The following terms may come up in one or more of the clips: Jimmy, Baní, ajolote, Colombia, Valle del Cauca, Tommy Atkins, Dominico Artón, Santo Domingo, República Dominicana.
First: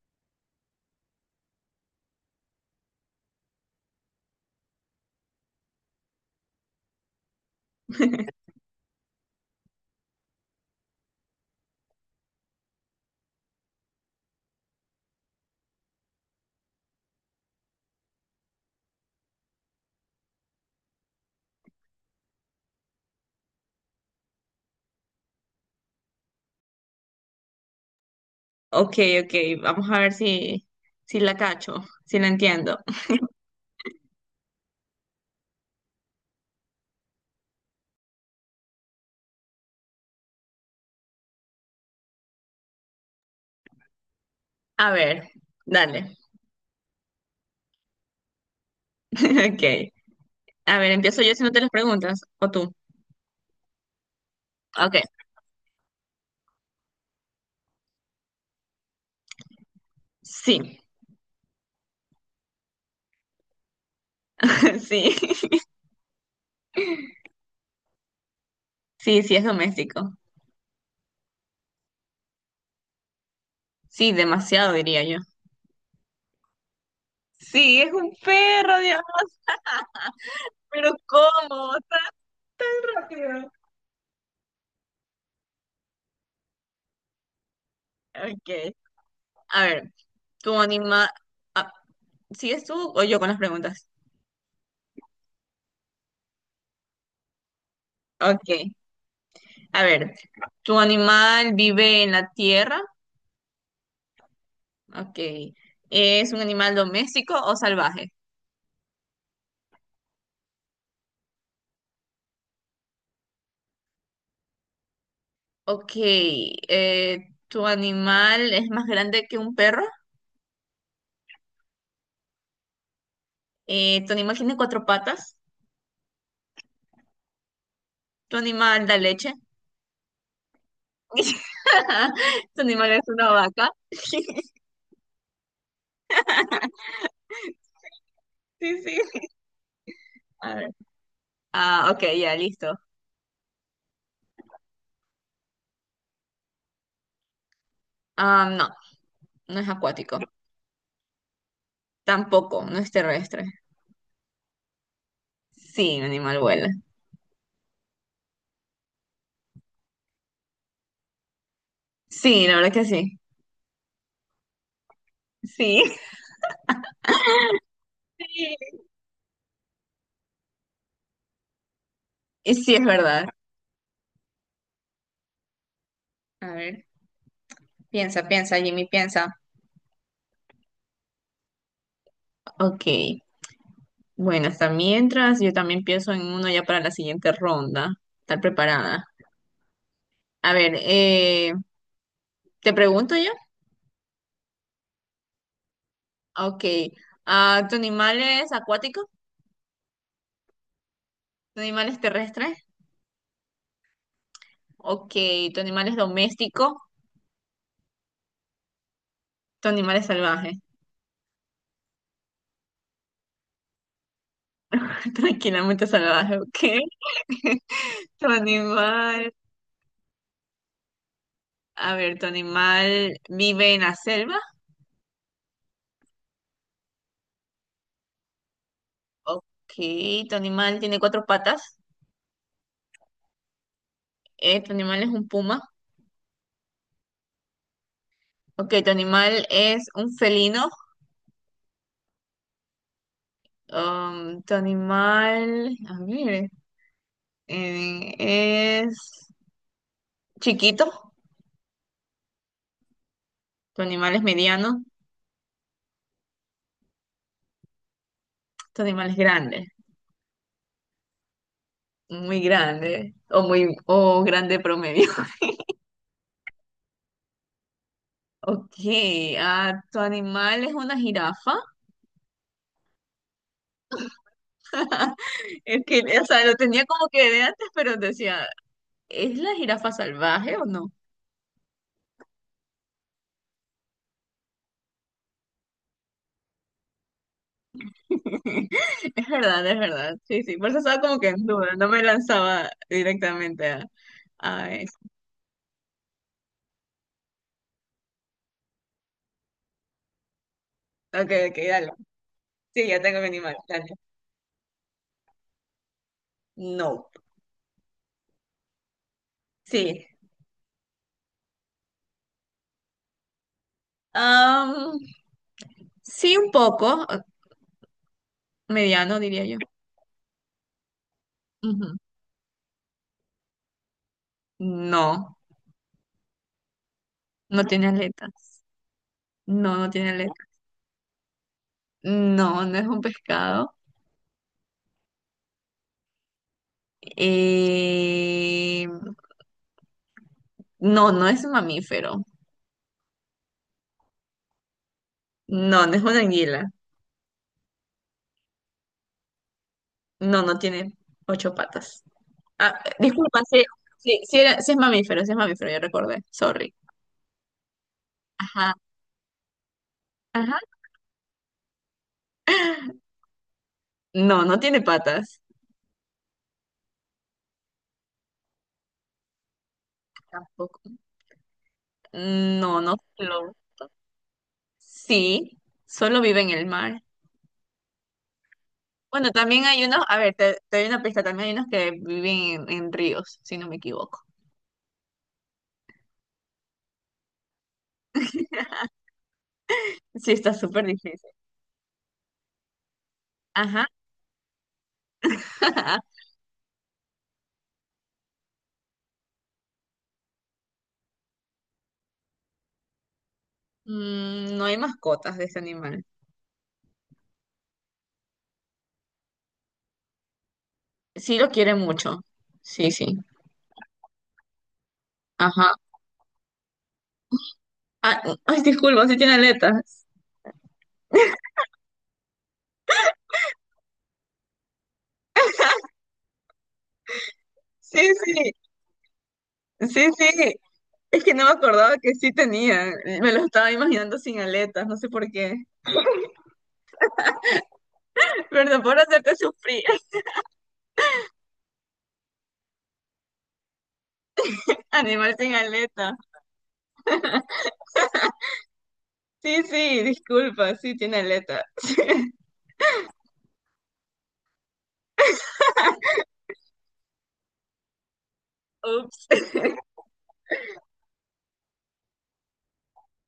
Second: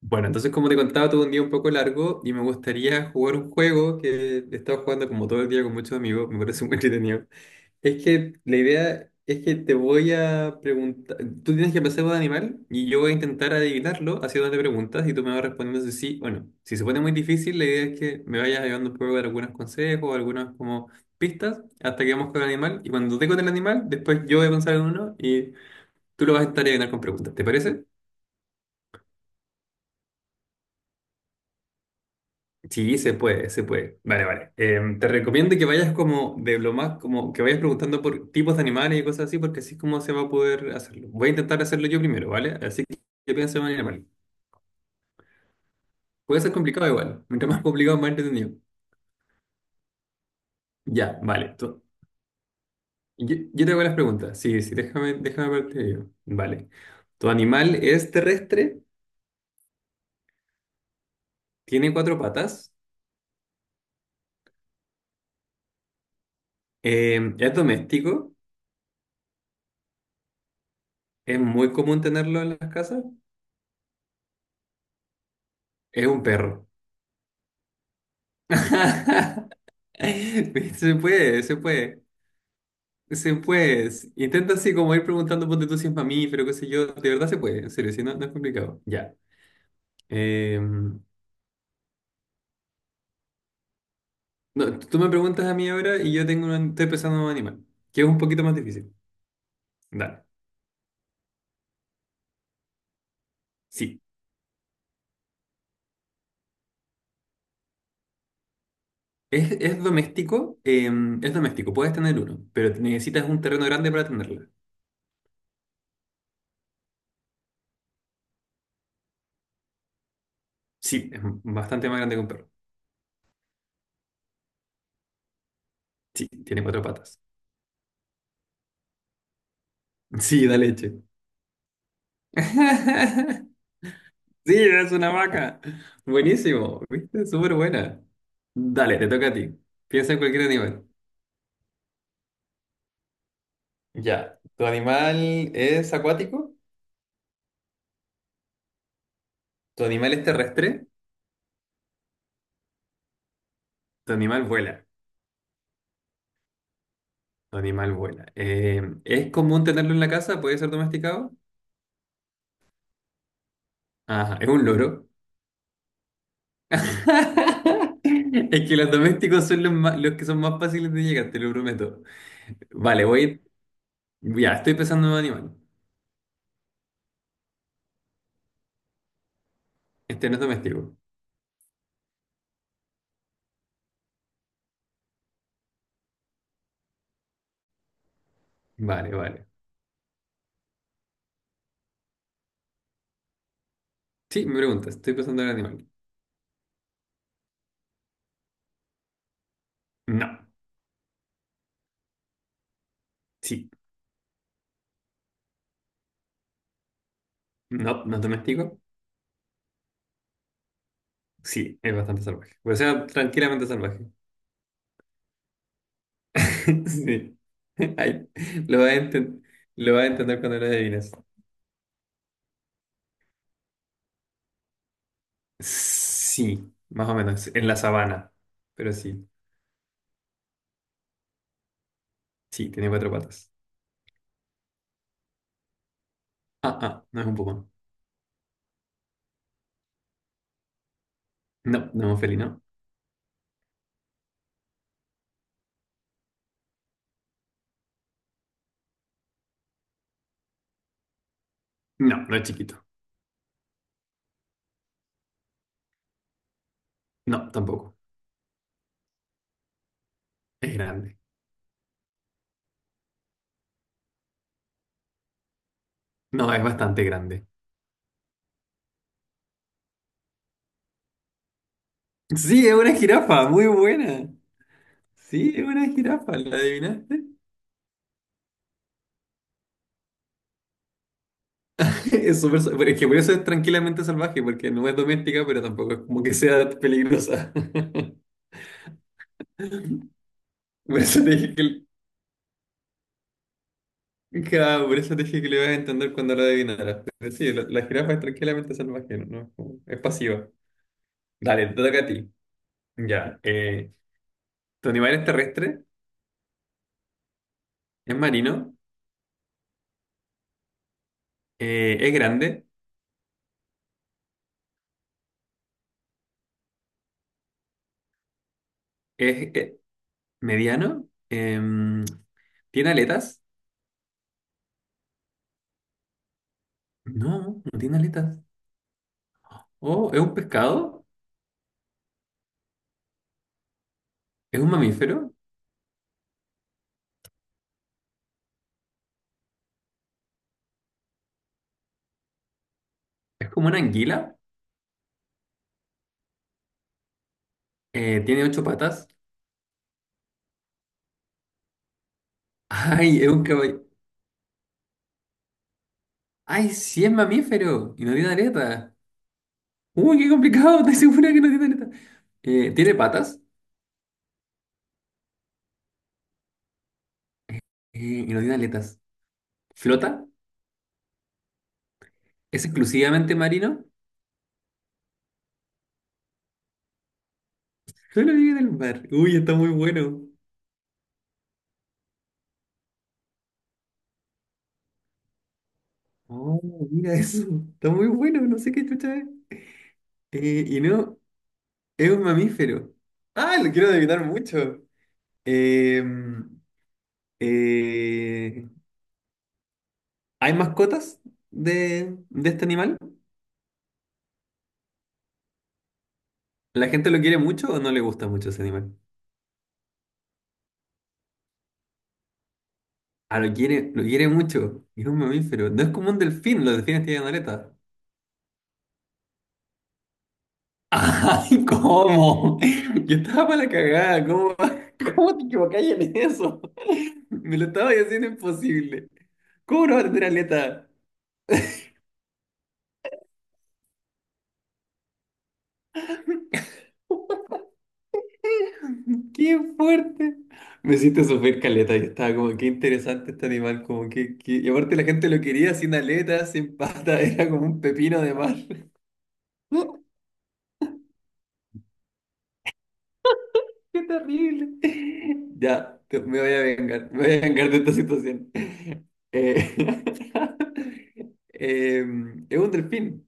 Bueno, entonces como te contaba, tuve un día un poco largo y me gustaría jugar un juego que he estado jugando como todo el día con muchos amigos, me parece muy entretenido. Es que la idea es que te voy a preguntar, tú tienes que pensar un animal y yo voy a intentar adivinarlo haciéndote preguntas y tú me vas respondiendo si sí o no. Si se pone muy difícil, la idea es que me vayas ayudando un poco de algunos consejos, algunas como pistas, hasta que vamos con el animal y cuando te con el animal, después yo voy a pensar en uno y tú lo vas a intentar adivinar con preguntas, ¿te parece? Ok, ok, vamos a ver si, si la cacho, si la entiendo. Sí, se puede, se puede. Vale, vale. Te recomiendo que vayas como de lo más, como que vayas preguntando por tipos de animales y cosas así, porque así es como se va a poder hacerlo. Voy a intentar hacerlo yo primero, ¿vale? Así que yo pienso en un animal. A ver, dale. Puede ser complicado igual. Mientras más complicado, más entretenido. Ok. A ver, Ya, empiezo yo si no vale. te las preguntas, o tú. Yo te hago las preguntas. Sí, sí, Ok. déjame verte yo. Vale. ¿Tu animal es terrestre? Sí, ¿Tiene cuatro patas? sí, ¿Es doméstico? sí, es doméstico. ¿Es muy común tenerlo en las casas? Sí, demasiado diría yo. ¿Es un perro? Sí, es un perro, Dios, pero Se puede, se ¿cómo? puede, Tan se rápido. puede. Intenta así como ir preguntando, ponte tú si es mamífero, qué sé yo. De verdad se puede, en serio, si no, no es Ok. complicado. Ya. A ver, tu Eh, animal. ¿Sigues tú o yo con las preguntas? no, tú me preguntas a mí ahora y yo tengo un, estoy pensando en un animal, que es un poquito más Ok. difícil. A ver, Dale. ¿tu animal vive en la tierra? Sí. Ok. ¿Es un animal doméstico o salvaje? Es doméstico, es doméstico, puedes tener uno, pero necesitas un terreno grande para tenerla. Ok. ¿Tu animal es más grande que un perro? Sí, es bastante más grande que un perro. ¿Tu animal tiene cuatro patas? Sí, tiene cuatro patas. ¿Tu animal da leche? Sí, da leche. ¿Tu animal es una vaca? Sí, es una vaca. Buenísimo, ¿viste? Súper buena. Sí, Dale, te sí. toca a ti. Piensa en cualquier A ver. animal. Ah, ok, ya, listo. Ya. ¿Tu animal es acuático? Ah, no, no es ¿Tu animal acuático. es terrestre? Tampoco, no es terrestre. ¿Tu animal vuela? Sí, un animal vuela. Tu animal vuela. ¿Es común tenerlo en la casa? ¿Puede ser domesticado? Sí, la verdad que sí. Ajá, es un loro. Sí. Es que los domésticos son los que son más fáciles de llegar, te lo prometo. Y sí, es Vale, verdad. voy. Ya, estoy pensando en un animal. A ver, piensa, piensa, Jimmy, piensa. Este no es doméstico. Ok. Bueno, hasta mientras yo también pienso en uno ya para la siguiente ronda. Estar preparada. Vale, vale. A ver, ¿te pregunto yo? Sí, me preguntas, estoy pensando en un animal. Ok. Ah, ¿tu animal es acuático? No. ¿Tu animal es terrestre? Sí, Ok. ¿Tu animal es doméstico? no, no doméstico. ¿Tu animal es salvaje? Sí, es bastante salvaje. O sea, tranquilamente salvaje. Tranquilamente salvaje, ok. Sí. ¿Tu Ay, lo vas a animal... enten- lo vas a entender cuando lo adivines. A ver, ¿tu animal vive en la selva? Sí, más o menos, en la sabana. Pero sí, Ok. ¿Tu animal tiene cuatro patas? sí, tiene cuatro patas. ¿Tu animal es un puma? No es un puma. Ok. ¿Tu animal es un felino? No, no es un felino. Tu animal, a ver, es chiquito, No, no es chiquito. tu animal es mediano, No, tampoco. tu animal es grande, Es grande. muy grande, o muy, o grande promedio. No, es bastante grande. Ok, ah, tu animal es una jirafa. Sí, es una jirafa, muy buena. Sí, es Es una que, o jirafa, sea, lo ¿la tenía como adivinaste? que de antes, pero decía, ¿es la jirafa salvaje o no? Es súper, pero es que por eso es tranquilamente salvaje, porque no es doméstica, pero tampoco es como que sea peligrosa. Es verdad, es verdad. Sí, sí, por eso Por estaba como eso que te en dije duda, que, no me lanzaba directamente a ja, eso. por eso te dije que lo ibas a entender cuando lo adivinaras. Pero sí, la jirafa es tranquilamente salvaje, no, no es pasiva. Ok, ok, Dale, te dale. toca a ti. Sí, ya tengo mi Ya. animal, dale. ¿Tu animal es terrestre? No. ¿Es marino? Sí. ¿Es grande? Am, sí, un poco. Eh, mediano, diría ¿Es yo. eh, mediano? Ujú. ¿Tiene aletas? No, No, no no tiene tiene aletas. aletas. No, no tiene Oh, ¿es aletas. un pescado? No, no es un pescado. ¿Es un mamífero? Eh, no, no es un mamífero. ¿Es como una anguila? No, no es una anguila. ¿Tiene ocho patas? No, no tiene ocho patas. Ah, Ay, es disculpa, un sí, caballo. sí era- sí es mamífero, ya recordé. Ay, Sorry. sí es mamífero y no tiene Ajá, aleta. Uy, qué ajá. complicado, estoy segura que no tiene aleta. ¿Tiene patas? No, no tiene patas. Eh, y no tiene aletas. ¿Flota? Tampoco. ¿Es No, no. exclusivamente marino? Sí, solo vive en el mar. Solo vive en el mar. Bueno, Uy, está también muy hay unos, a bueno. ver, te doy una pista, también hay unos que viven en ríos, si no me equivoco. Oh, mira eso. Está muy bueno, no sé qué chucha es. Sí, está Y súper no, difícil. es un mamífero. Ah, lo Ajá. quiero adivinar mucho. Em, eh, ¿Hay mascotas de este animal? Mm, no hay mascotas de este animal. ¿La gente lo quiere mucho o no le gusta mucho ese animal? Sí lo quiere mucho. Sí, sí. Ah, lo quiere mucho. Es un mamífero. Ajá. No es como un delfín, los delfines tienen aleta. Ah, ay, disculpa, sí tiene aletas. ¡Ay, cómo! Yo estaba para la cagada, ¿cómo, cómo te equivocas en eso? Me lo estaba Sí, haciendo sí, imposible. ¿Cómo no va a sí, tener sí. aleta? Es que no me acordaba que sí tenía. Me lo estaba imaginando sin aletas, no sé por qué. Perdón por hacerte ¡Qué sufrir. fuerte! Me hiciste sufrir caleta. Yo estaba como, qué interesante este animal, Y aparte la gente Animal lo sin quería sin aleta. aleta, sin pata, era como un pepino de mar. Sí, sí, disculpa, sí tiene aleta. Qué terrible. Ya, me voy a vengar, me voy a vengar de esta situación. Ups. Eh, es un delfín.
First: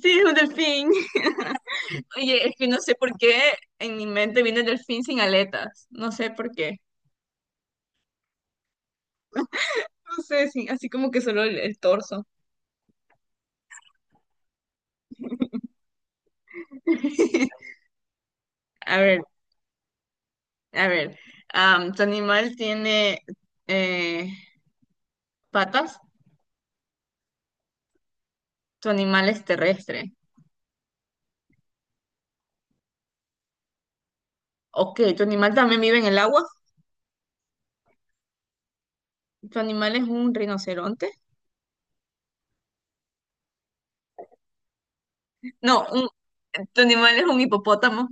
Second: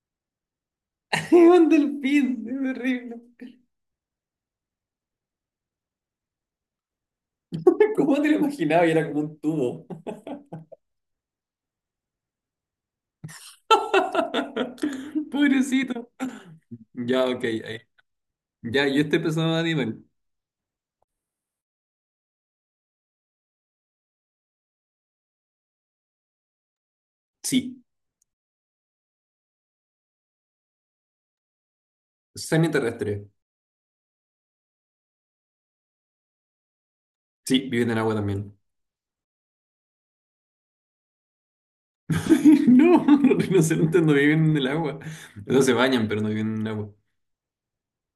Sí, es un delfín. Es un delfín, Oye, es es que no sé por terrible. qué en mi mente viene el delfín sin aletas. No sé por qué. ¿Cómo te lo imaginaba? Y era como un tubo. No sé, sí, así como que solo el torso. Pobrecito. Ya, ok, ahí. Ya, A yo estoy ver, pensando en animal. a ver. Am, ¿tu animal tiene eh, patas? Sí, ¿Tu animal es terrestre? semiterrestre. Ok, ¿tu animal también vive en el agua? Sí, viven en el agua también. ¿Tu animal es un rinoceronte? No, los rinocerontes no viven en el agua. No se No, bañan, un- pero no viven en el tu agua. animal es un hipopótamo.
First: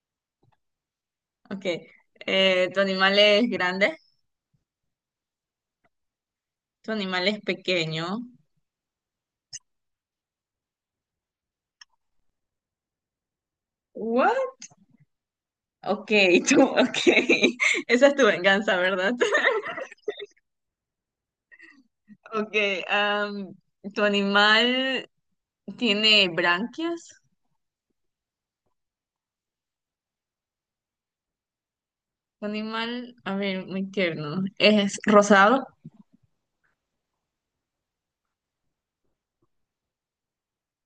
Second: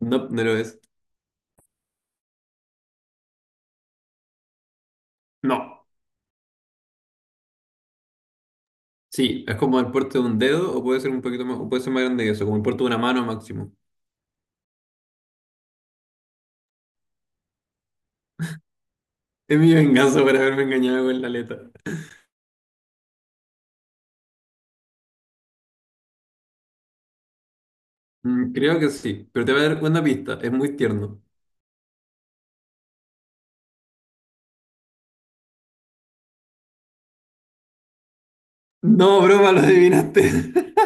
No, no lo es. Ok. ¿Tu animal es grande? No. Tu animal es pequeño. Sí, es como el puerto de un dedo o puede ser un poquito más, o puede ser más grande que eso, como el puerto de una mano máximo. What? Ok, tú, ok. Esa es tu venganza, ¿verdad? Es mi venganza por haberme engañado con la aleta. Ok, am, tu animal tiene branquias. Mm, creo que sí, pero te voy a dar una pista, es muy tierno. Tu animal, a ver, muy tierno. Es rosado. No, broma, lo adivinaste.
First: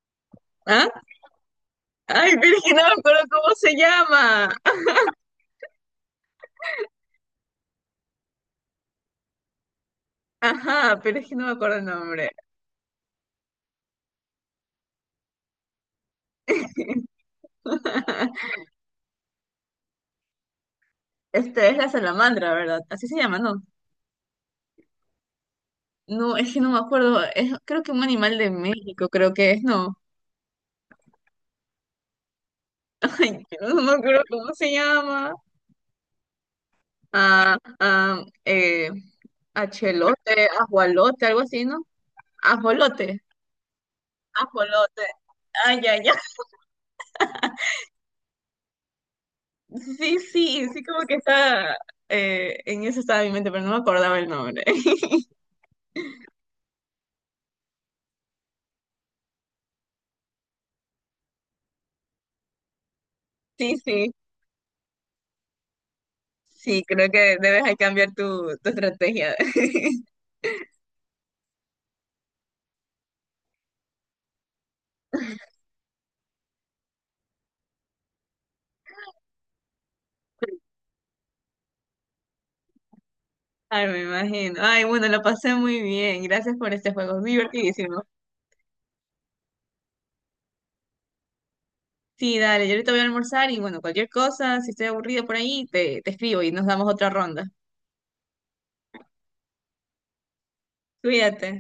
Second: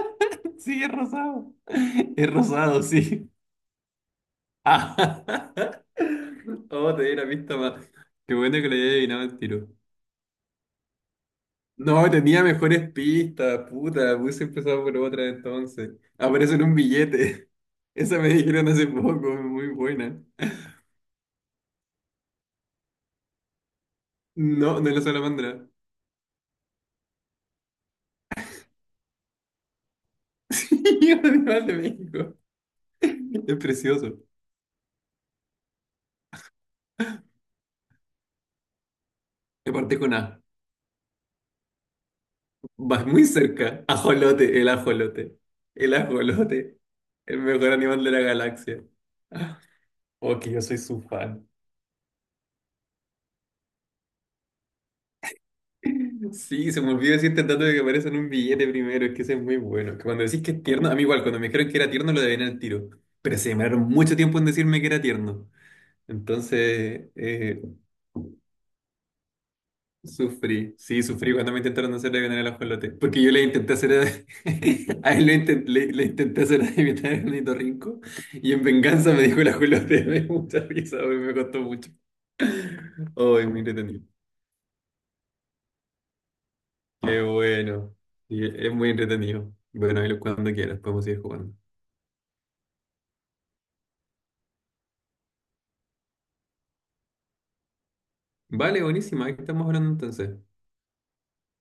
Sí, es ¿Ah? rosado. Es Ay, pero es que rosado, no me acuerdo sí. cómo se llama. Ah. Oh, te di la pista más. Qué bueno que le haya adivinado el tiro. Ajá, pero es que no me acuerdo el No, nombre. tenía mejores pistas, puta. Hubiese empezado por otra entonces. Aparece en un billete. Esa me dijeron hace poco, muy buena. Este es la salamandra, ¿verdad? Así se llama, ¿no? No, no es la salamandra. No, es que no me acuerdo. Es, creo que un animal de México, creo que es, no. Es un animal de México. Es Ay, no me precioso. acuerdo cómo se llama. A, a Y aparte con A. achelote, ajualote, algo así, ¿no? Vas Ajolote, muy cerca. Ajolote, el ajolote, ajolote. ay, El ay, ay. ajolote. El mejor animal de la galaxia. Ah, Sí, Oh, que yo sí, soy sí, su como que fan. está, en eso estaba mi mente, pero no me acordaba el nombre. Sí, se me olvidó decirte el dato de que aparece en un billete primero. Es que ese es muy bueno. Que cuando decís que es tierno, a mí igual, cuando me dijeron que era tierno lo adiviné al tiro. Pero se Sí, demoraron sí, mucho tiempo en decirme que era tierno. sí, Entonces, creo que debes ahí cambiar tu, tu estrategia. sufrí, sí, sufrí cuando me intentaron hacer adivinar el ajolote. Porque yo le intenté hacer a, a él le, inten- le- le intenté hacer adivinar el ornitorrinco y en venganza me dijo el ajolote. Me dio mucha risa, güey, me costó mucho. Oh, muy Ay, me entretenido. imagino. Ay, bueno, lo pasé muy bien. Gracias por este juego, Qué es bueno. divertidísimo. Sí, es muy entretenido. Bueno, cuando quieras, podemos ir jugando. Sí, dale, yo ahorita voy a almorzar y bueno, cualquier cosa, si estoy aburrido por ahí, te escribo y nos damos otra ronda. Vale, buenísima, ahí estamos hablando entonces. Cuídate.